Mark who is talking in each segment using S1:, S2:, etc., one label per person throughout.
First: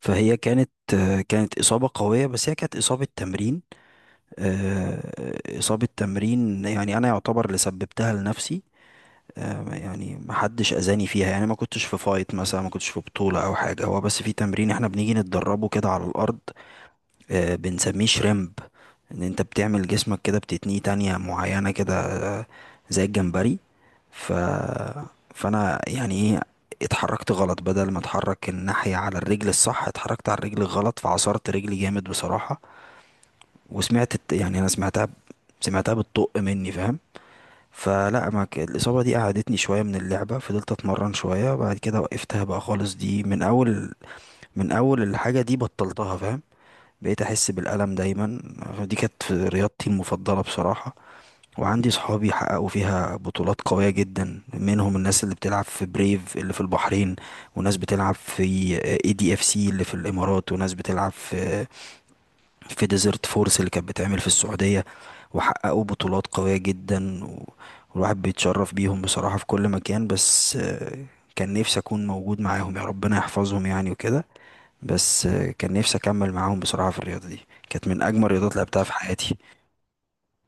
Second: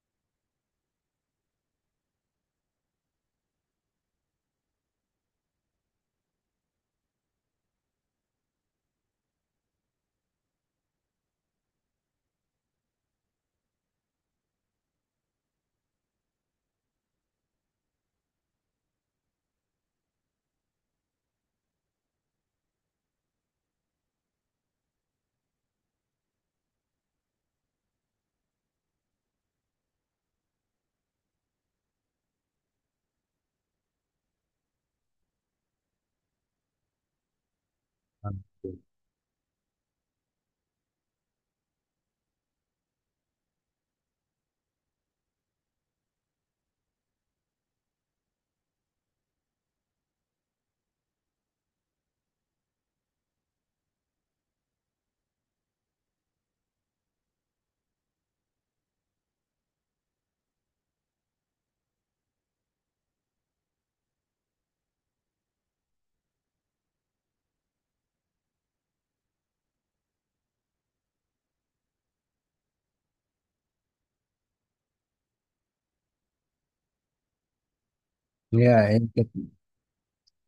S1: فهي كانت كانت إصابة قوية، بس هي كانت إصابة تمرين. إصابة تمرين، يعني أنا يعتبر اللي سببتها لنفسي. يعني ما حدش أذاني فيها، يعني ما كنتش في فايت مثلا، ما كنتش في بطولة أو حاجة، هو بس في تمرين إحنا بنيجي نتدربه كده على الأرض. بنسميه شريمب. انت بتعمل جسمك كده، بتتنيه تانية معينة كده، آه، زي الجمبري. ف... فانا يعني ايه، اتحركت غلط، بدل ما اتحرك الناحية على الرجل الصح اتحركت على الرجل الغلط، فعصرت رجلي جامد بصراحة. وسمعت يعني انا سمعتها بتطق مني، فاهم؟ فلا
S2: هي
S1: ما ك... الإصابة دي قعدتني شوية من اللعبة، فضلت أتمرن شوية بعد كده وقفتها بقى خالص، دي من أول الحاجة دي بطلتها، فاهم؟ بقيت احس بالالم دايما. دي كانت رياضتي المفضله بصراحه، وعندي صحابي حققوا فيها بطولات قويه جدا، منهم الناس اللي بتلعب في بريف اللي في البحرين، وناس بتلعب في اي دي اف سي اللي في الامارات، وناس بتلعب في ديزرت فورس اللي كانت بتعمل في السعوديه، وحققوا بطولات قويه جدا، والواحد بيتشرف بيهم بصراحه في كل مكان. بس كان نفسي اكون موجود معاهم، يا ربنا يحفظهم يعني وكده. بس كان نفسي اكمل معاهم بصراحه في الرياضه دي، كانت من اجمل الرياضات اللي لعبتها في
S2: هي كانت
S1: حياتي.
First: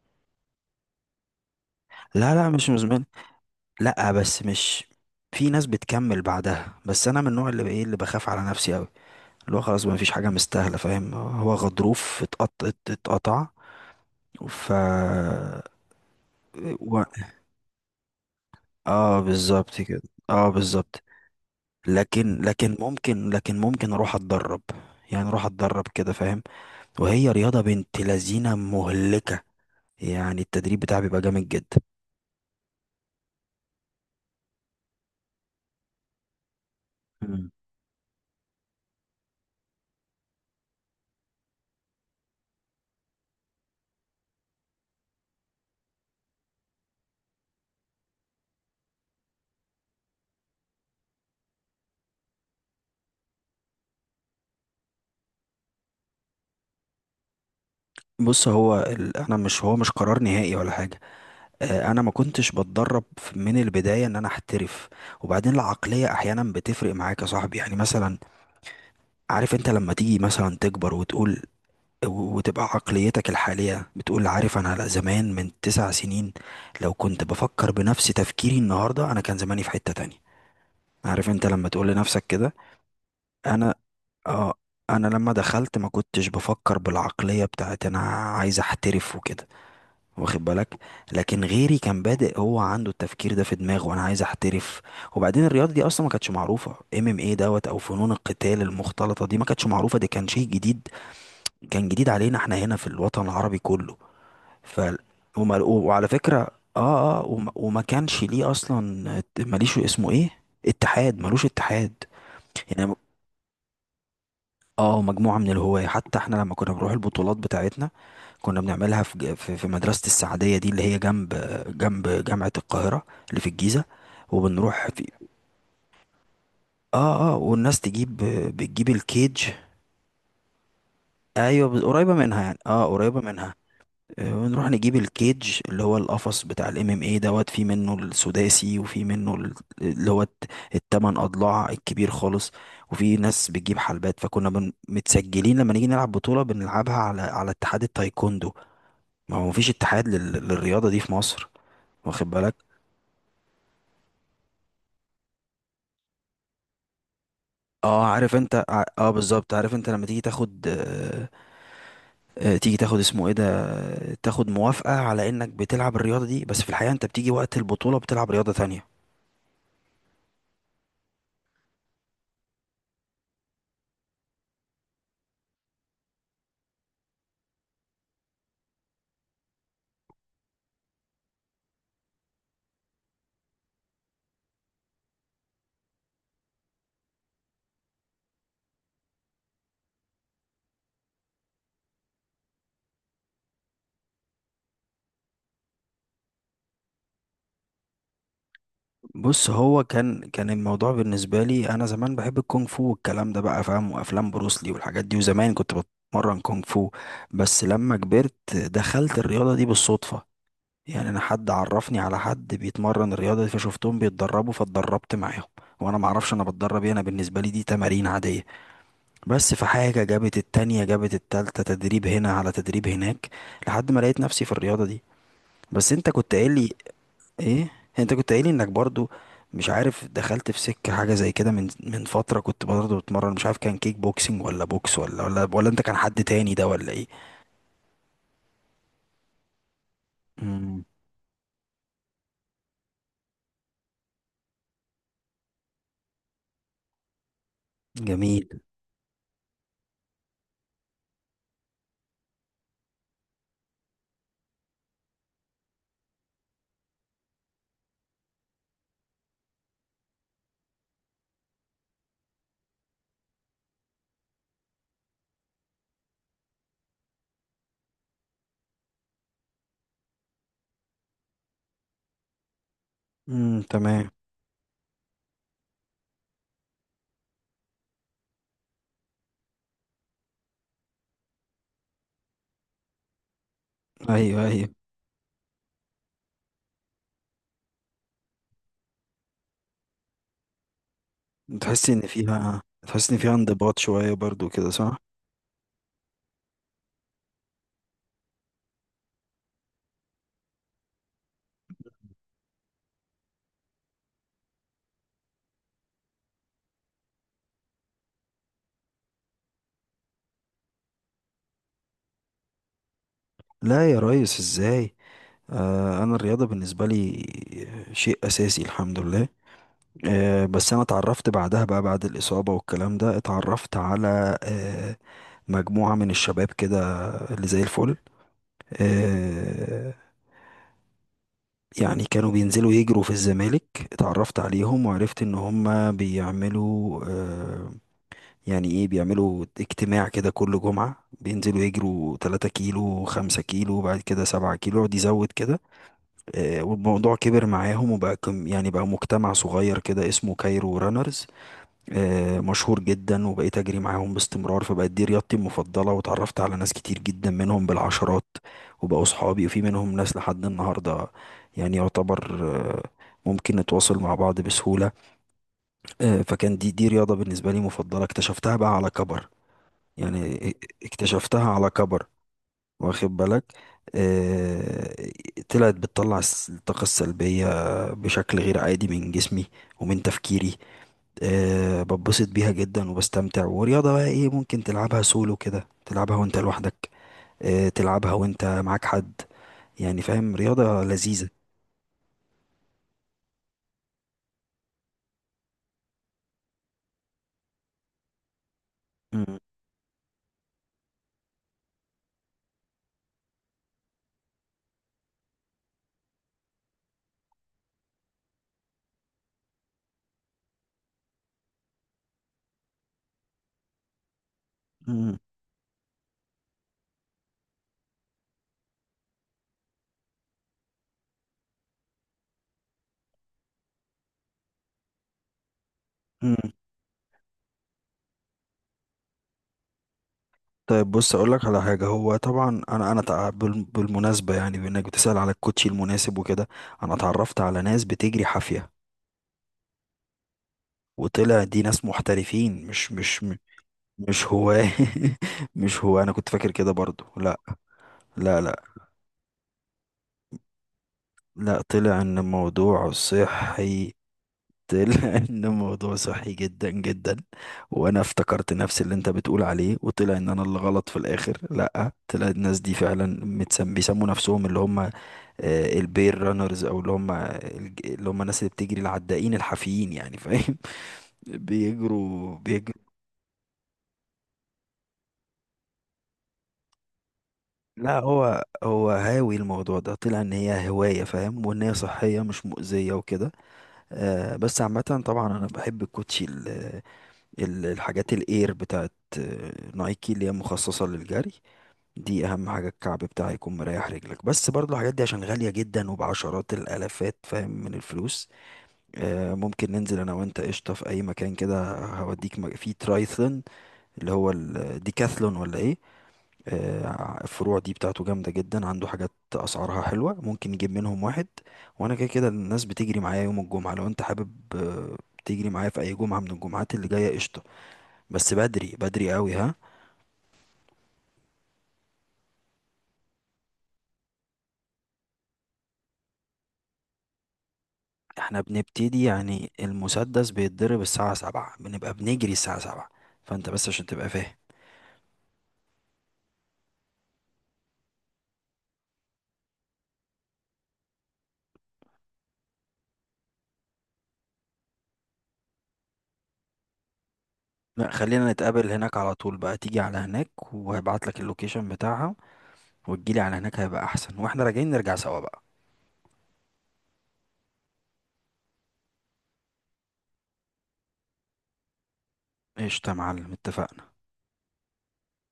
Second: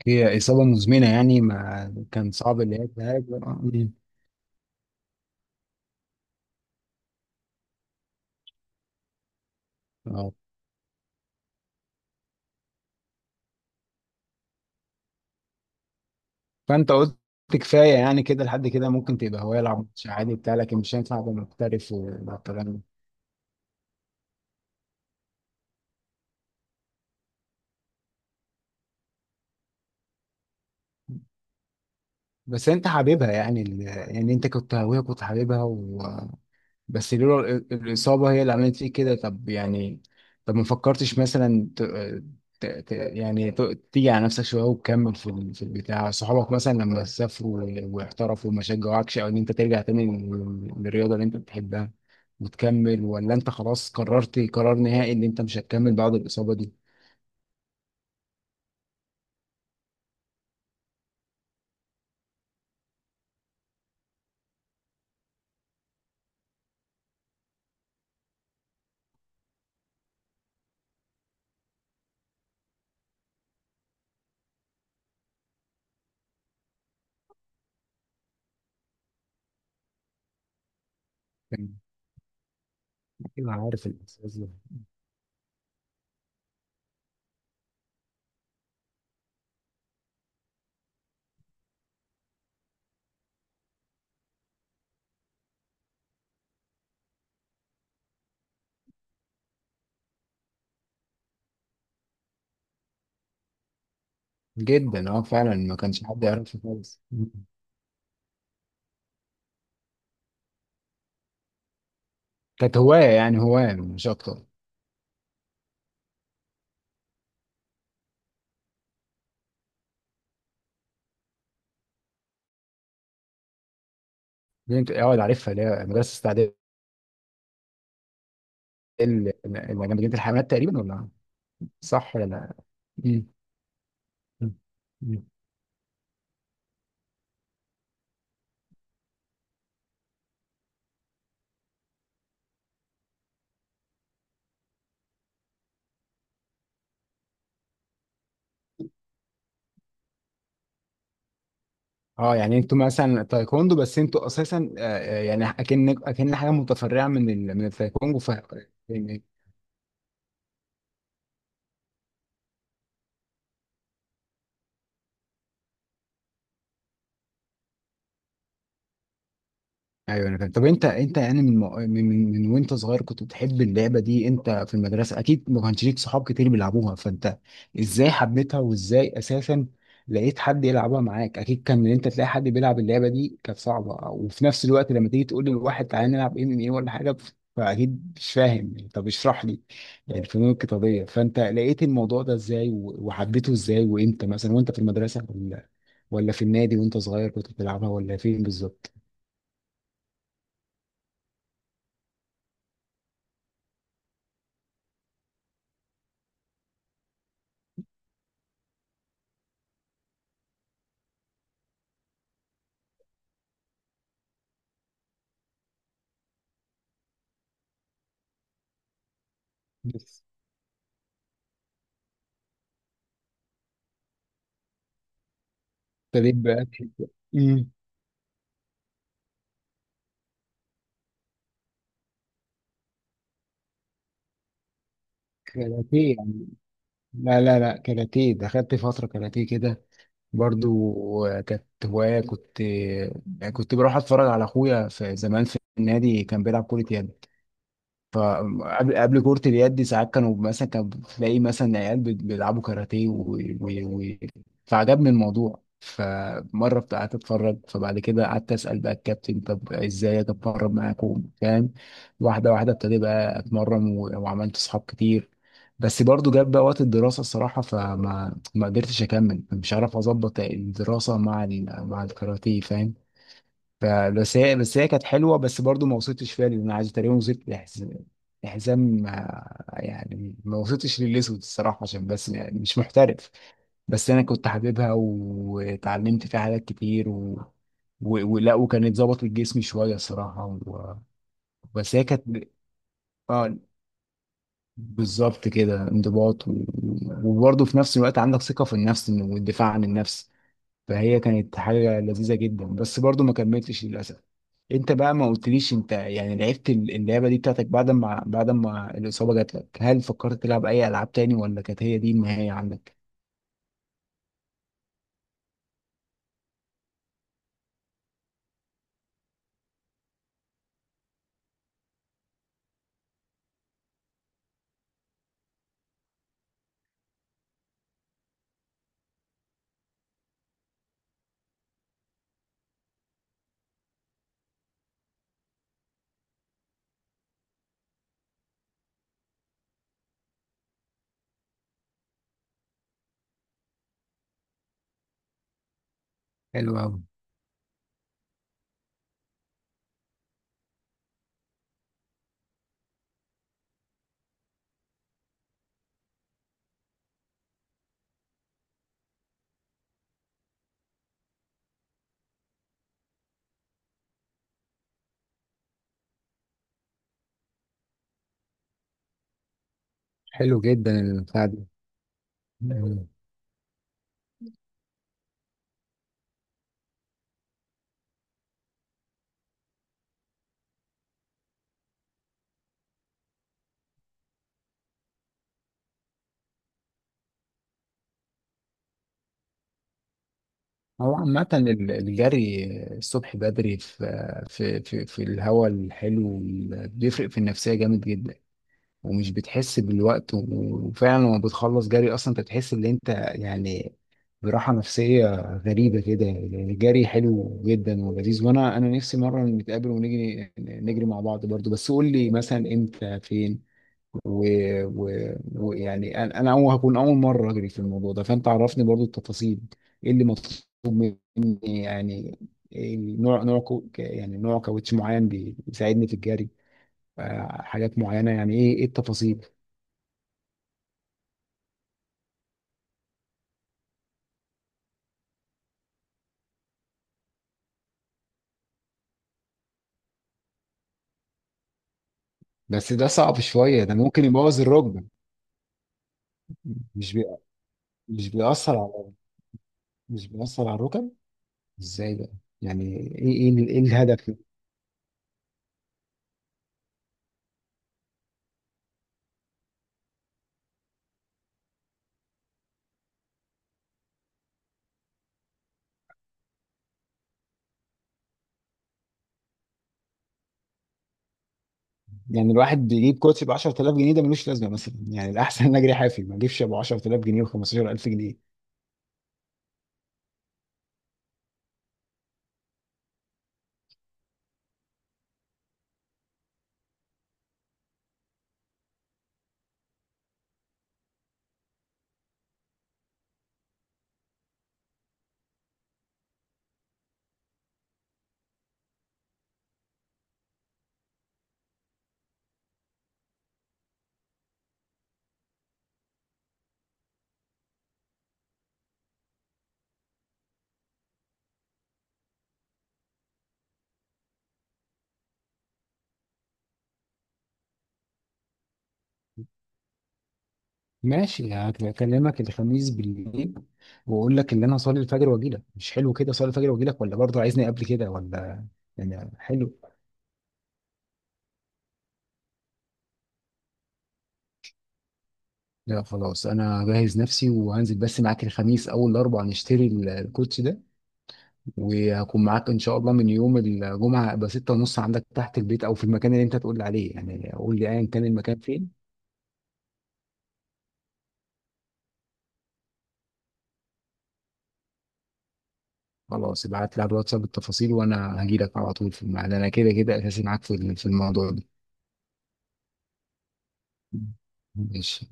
S2: هي إصابة مزمنة يعني ما كان
S1: لا لا،
S2: صعب
S1: مش
S2: اللي هي
S1: مزمن.
S2: تهاج؟
S1: لا بس مش، في ناس بتكمل بعدها، بس انا من النوع اللي ايه، اللي بخاف على نفسي قوي، اللي هو خلاص ما فيش حاجه
S2: اه،
S1: مستاهله، فاهم؟ هو غضروف اتقطع اتقطع. ف
S2: فأنت
S1: و...
S2: قلت كفاية يعني كده، لحد كده ممكن
S1: اه،
S2: تبقى هواية، يلعب
S1: بالظبط كده.
S2: ماتش عادي
S1: اه،
S2: بتاع، لكن مش
S1: بالظبط.
S2: هينفع تبقى محترف
S1: لكن
S2: والكلام
S1: لكن
S2: ده.
S1: ممكن لكن ممكن اروح اتدرب، يعني اروح اتدرب كده، فاهم؟ وهي رياضه بنت لذينه مهلكه، يعني التدريب بتاعها بيبقى جامد جدا.
S2: بس أنت حاببها يعني، أنت كنت هواية، كنت حاببها، بس لولا
S1: مم.
S2: الإصابة هي اللي عملت فيك كده. طب يعني، طب ما فكرتش مثلا ت... ت... يعني ت... تيجي على نفسك شوية وتكمل في البتاع؟ صحابك مثلا لما سافروا واحترفوا ما شجعوكش؟ أو إن أنت ترجع تاني للرياضة اللي أنت بتحبها وتكمل، ولا أنت خلاص قررت قرار نهائي إن أنت مش هتكمل بعد الإصابة دي؟
S1: بص، انا، مش هو مش قرار نهائي ولا حاجه. انا ما كنتش بتدرب من البدايه ان انا احترف. وبعدين العقليه احيانا بتفرق معاك يا صاحبي، يعني مثلا عارف انت، لما تيجي مثلا تكبر وتقول، وتبقى عقليتك الحاليه بتقول عارف انا، لا زمان من 9 سنين، لو كنت بفكر بنفس تفكيري النهارده، انا كان زماني في حته تانية، عارف انت لما
S2: كان
S1: تقول لنفسك كده؟
S2: أكيد
S1: انا،
S2: عارف الإحساس ده.
S1: اه، انا لما دخلت ما كنتش بفكر بالعقليه بتاعت انا عايز احترف وكده، واخد بالك؟ لكن غيري كان بادئ، هو عنده التفكير ده في دماغه، وانا عايز احترف. وبعدين الرياضه دي اصلا ما كانتش معروفه، ام ام ايه دوت، او فنون القتال المختلطه دي ما كانتش معروفه، دي كان شيء جديد، كان جديد علينا احنا هنا في الوطن العربي كله. ف
S2: جدا أه، فعلا ما كانش
S1: وعلى
S2: حد
S1: فكره،
S2: يعرفه خالص.
S1: اه اه، وما كانش ليه اصلا، ماليش اسمه ايه، اتحاد، ملوش اتحاد.
S2: كانت
S1: يعني،
S2: هواية يعني، هواية مش أكتر.
S1: اه، مجموعة من الهواة، حتى احنا لما كنا بنروح البطولات بتاعتنا كنا بنعملها في في مدرسة السعدية دي اللي هي جنب، جنب جامعة القاهرة اللي في الجيزة،
S2: دي
S1: وبنروح
S2: انت
S1: في،
S2: اقعد عارفها اللي هي مدرسة
S1: اه اه والناس تجيب، بتجيب الكيج.
S2: جمعية الحيوانات تقريبا، ولا
S1: ايوه، قريبة
S2: صح ولا
S1: منها
S2: لا؟
S1: يعني، اه، قريبة
S2: مم.
S1: منها.
S2: مم.
S1: ونروح نجيب
S2: مم.
S1: الكيج، اللي هو القفص بتاع الام ام اي دوت، في منه السداسي، وفي منه اللي هو الت- التمن اضلاع الكبير خالص. وفي ناس بتجيب حلبات، متسجلين، لما نيجي نلعب بطولة بنلعبها على اتحاد التايكوندو، ما هو مفيش اتحاد للرياضة دي في مصر، واخد
S2: اه
S1: بالك؟
S2: يعني انتوا مثلا تايكوندو، بس انتوا اساسا يعني اكن حاجه متفرعه من من
S1: اه
S2: التايكوندو. ف
S1: عارف انت اه،
S2: يعني
S1: بالظبط، عارف انت لما تيجي تاخد آه، تيجي تاخد اسمه ايه ده، تاخد موافقة على انك بتلعب الرياضة دي، بس في الحقيقة انت بتيجي وقت البطولة بتلعب رياضة تانية.
S2: ايوه انا فاهم. طب انت انت يعني من وانت صغير كنت بتحب اللعبه دي، انت في المدرسه اكيد ما كانش ليك صحاب كتير بيلعبوها، فانت ازاي حبيتها وازاي اساسا لقيت حد يلعبها معاك؟ اكيد كان ان انت تلاقي حد بيلعب اللعبه دي كانت صعبه، وفي نفس الوقت لما تيجي تقول للواحد تعالى نلعب ام ام ايه ولا حاجه، فاكيد مش فاهم. طب اشرح لي الفنون القتاليه، فانت لقيت الموضوع ده ازاي، وحبيته ازاي وامتى؟ مثلا وانت في المدرسه ولا، ولا في النادي وانت صغير كنت بتلعبها، ولا فين بالظبط
S1: بص هو كان الموضوع بالنسبة لي، أنا زمان بحب الكونغ فو والكلام ده بقى، فاهم، وأفلام بروسلي والحاجات دي، وزمان كنت بتمرن كونغ فو. بس لما كبرت دخلت الرياضة دي بالصدفة، يعني أنا حد عرفني على حد بيتمرن الرياضة دي، فشفتهم بيتدربوا فاتدربت معاهم، وأنا معرفش أنا بتدرب إيه، أنا بالنسبة لي دي تمارين عادية، بس في حاجة جابت التانية، جابت التالتة، تدريب هنا على تدريب هناك، لحد ما لقيت نفسي في الرياضة دي. بس أنت
S2: ابتديت
S1: كنت قايل لي
S2: بأكل؟ امم،
S1: ايه، انت كنت قايل انك برضو مش عارف دخلت في سكة حاجة زي كده من فترة، كنت برضو بتمرن، مش عارف كان كيك بوكسينج ولا بوكس ولا انت كان
S2: كاراتيه
S1: حد
S2: يعني؟
S1: تاني ده ولا ايه؟
S2: لا لا لا، كاراتيه دخلت فترة كاراتيه كده،
S1: امم،
S2: برضو كانت هواية، كنت بروح اتفرج على اخويا في زمان في النادي كان بيلعب كرة يد.
S1: جميل.
S2: فقبل كرة اليد دي ساعات كانوا مثلا، كانوا بتلاقي مثلا عيال بيلعبوا كاراتيه فعجبني الموضوع. فمرة قعدت اتفرج، فبعد كده قعدت اسأل بقى الكابتن طب ازاي اتمرن معاكم، فاهم؟ واحدة واحدة ابتدي بقى اتمرن وعملت صحاب كتير. بس برضو جاب بقى وقت الدراسة الصراحة، فما ما قدرتش اكمل، مش عارف اظبط الدراسة مع مع الكاراتيه، فاهم؟
S1: امم، تمام.
S2: فبس هي كانت حلوه، بس برضو ما وصلتش فيها، لان انا عايز تقريبا وصلت لحزام يعني ما وصلتش للاسود الصراحه، عشان بس يعني مش محترف. بس انا
S1: ايوه
S2: كنت
S1: ايوه،
S2: حاببها واتعلمت فيها حاجات كتير و... و... ولا وكانت ظبطت جسمي شويه الصراحه و...
S1: تحس
S2: بس
S1: ان
S2: هي كانت
S1: فيها تحس ان فيها
S2: اه
S1: انضباط شوية برضو كده صح؟
S2: بالظبط كده، انضباط، وبرضه في نفس الوقت عندك ثقه في النفس والدفاع عن النفس. فهي كانت حاجه لذيذه جدا، بس برضه ما كملتش للاسف. انت بقى ما قلتليش، انت يعني لعبت اللعبه دي بتاعتك، بعد ما بعد ما الاصابه جات لك، هل فكرت تلعب اي العاب تاني، ولا كانت هي دي النهايه عندك؟
S1: لا يا ريس، ازاي؟ آه، انا الرياضة بالنسبة لي شيء اساسي الحمد لله. بس انا اتعرفت بعدها بقى، بعد الاصابه والكلام ده، اتعرفت على مجموعه من الشباب كده اللي زي الفل، آه، يعني كانوا بينزلوا يجروا في الزمالك. اتعرفت عليهم، وعرفت ان هم بيعملوا يعني ايه، بيعملوا اجتماع كده كل جمعه، بينزلوا يجروا 3 كيلو، 5 كيلو، بعد كده 7 كيلو، يقعد يزود كده.
S2: حلو أوي.
S1: والموضوع كبر معاهم، وبقى يعني بقى مجتمع صغير كده اسمه كايرو رانرز. مشهور جدا، وبقيت اجري معاهم باستمرار، فبقت دي رياضتي المفضله، واتعرفت على ناس كتير جدا منهم بالعشرات، وبقوا صحابي، وفي منهم ناس لحد النهارده، يعني يعتبر ممكن نتواصل مع بعض بسهوله. فكان دي رياضه بالنسبه لي مفضله، اكتشفتها بقى على كبر، يعني
S2: حلو جدا
S1: اكتشفتها
S2: البتاع دي.
S1: على كبر،
S2: مم.
S1: واخد بالك؟ آه، طلعت بتطلع الطاقة السلبية بشكل غير عادي من جسمي ومن تفكيري. بتبسط بيها جدا وبستمتع، ورياضة بقى ايه، ممكن تلعبها سولو كده، تلعبها وانت لوحدك، تلعبها وانت معاك حد، يعني فاهم، رياضة
S2: هو
S1: لذيذة.
S2: عامة الجري الصبح بدري في الهواء الحلو بيفرق في النفسية جامد جدا، ومش
S1: مم،
S2: بتحس بالوقت، وفعلا لما بتخلص جري اصلا انت بتحس ان انت يعني براحة نفسية غريبة كده. يعني الجري حلو جدا ولذيذ، وانا نفسي مرة نتقابل ونجري، نجري مع بعض برضو، بس قول لي مثلا امتى فين ويعني
S1: مم،
S2: انا أول هكون اول مرة اجري في الموضوع ده، فانت عرفني برضو التفاصيل. ايه اللي مطلوب مني يعني؟ إيه نوع نوع كو... يعني نوع كاوتش معين بيساعدني في
S1: مم.
S2: الجري؟ حاجات معينة يعني، ايه ايه التفاصيل؟
S1: طيب، بص اقول لك على حاجة، هو طبعا انا، بالمناسبة يعني، بانك بتسأل على الكوتشي المناسب وكده، انا اتعرفت على ناس بتجري حافية، وطلع دي ناس محترفين،
S2: بس ده صعب شوية، ده ممكن
S1: مش هو.
S2: يبوظ الركبة.
S1: مش هو، انا كنت فاكر كده برضو،
S2: مش بي...
S1: لا.
S2: مش
S1: لا لا،
S2: بيأثر على، مش بيأثر على الركب؟
S1: لا طلع
S2: ازاي
S1: ان
S2: بقى؟ يعني
S1: الموضوع
S2: ايه، ايه
S1: صحي.
S2: الهدف؟
S1: لأن الموضوع صحي جدا جدا، وأنا افتكرت نفس اللي أنت بتقول عليه، وطلع إن أنا اللي غلط في الآخر. لأ، طلع الناس دي فعلا متسم، بيسموا نفسهم اللي هم البير رانرز، أو اللي هم الناس اللي بتجري، العدائين الحافيين يعني، فاهم؟ بيجروا
S2: يعني الواحد
S1: بيجروا.
S2: بيجيب كوتش ب 10000 جنيه، ده ملوش لازمة مثلا. يعني الأحسن إن أجري حافي ما أجيبش أبو 10000 جنيه
S1: لا
S2: و15000
S1: هو
S2: جنيه.
S1: هو هاوي الموضوع ده، طلع ان هي هواية، فاهم، وان هي صحية مش مؤذية وكده. آه، بس عامة طبعا انا بحب الكوتشي، الحاجات الاير بتاعت نايكي اللي هي مخصصة للجري، دي اهم حاجة، الكعب بتاعها يكون مريح رجلك، بس برضو الحاجات دي عشان غالية جدا وبعشرات الالافات، فاهم، من الفلوس. ممكن ننزل انا وانت قشطة في اي مكان كده، هوديك في ترايثلون، اللي هو الديكاثلون ولا ايه، الفروع دي بتاعته جامدة جدا، عنده حاجات اسعارها حلوة ممكن نجيب منهم واحد. وانا كده كده الناس بتجري معايا يوم الجمعة، لو انت حابب تجري معايا في اي جمعة من الجمعات اللي جاية قشطة، بس بدري بدري قوي ها.
S2: ماشي، هكلمك الخميس بالليل وأقول لك إن أنا هصلي الفجر وأجي لك. مش حلو كده أصلي الفجر وأجي لك، ولا برضه عايزني قبل كده
S1: احنا
S2: ولا؟
S1: بنبتدي
S2: يعني
S1: يعني،
S2: حلو.
S1: المسدس بيتضرب الساعة 7، بنبقى بنجري الساعة 7، فانت بس عشان تبقى فاهم.
S2: لا خلاص، أنا جاهز نفسي وهنزل بس معاك الخميس أول أربعة نشتري الكوتش ده، وهكون معاك ان شاء الله من يوم الجمعه. ابقى 6 ونص عندك تحت البيت او في المكان اللي انت تقول لي عليه، يعني قول لي
S1: لا
S2: ايا كان
S1: خلينا
S2: المكان
S1: نتقابل هناك
S2: فين.
S1: على طول بقى، تيجي على هناك وهبعت لك اللوكيشن بتاعها، وتجيلي على هناك هيبقى احسن، واحنا راجعين نرجع سوا بقى.
S2: خلاص، ابعت لي على الواتساب التفاصيل وانا هجي لك على طول في الميعاد، انا كده كده اساسي معاك في الموضوع ده.
S1: قشطة يا معلم، اتفقنا.
S2: ماشي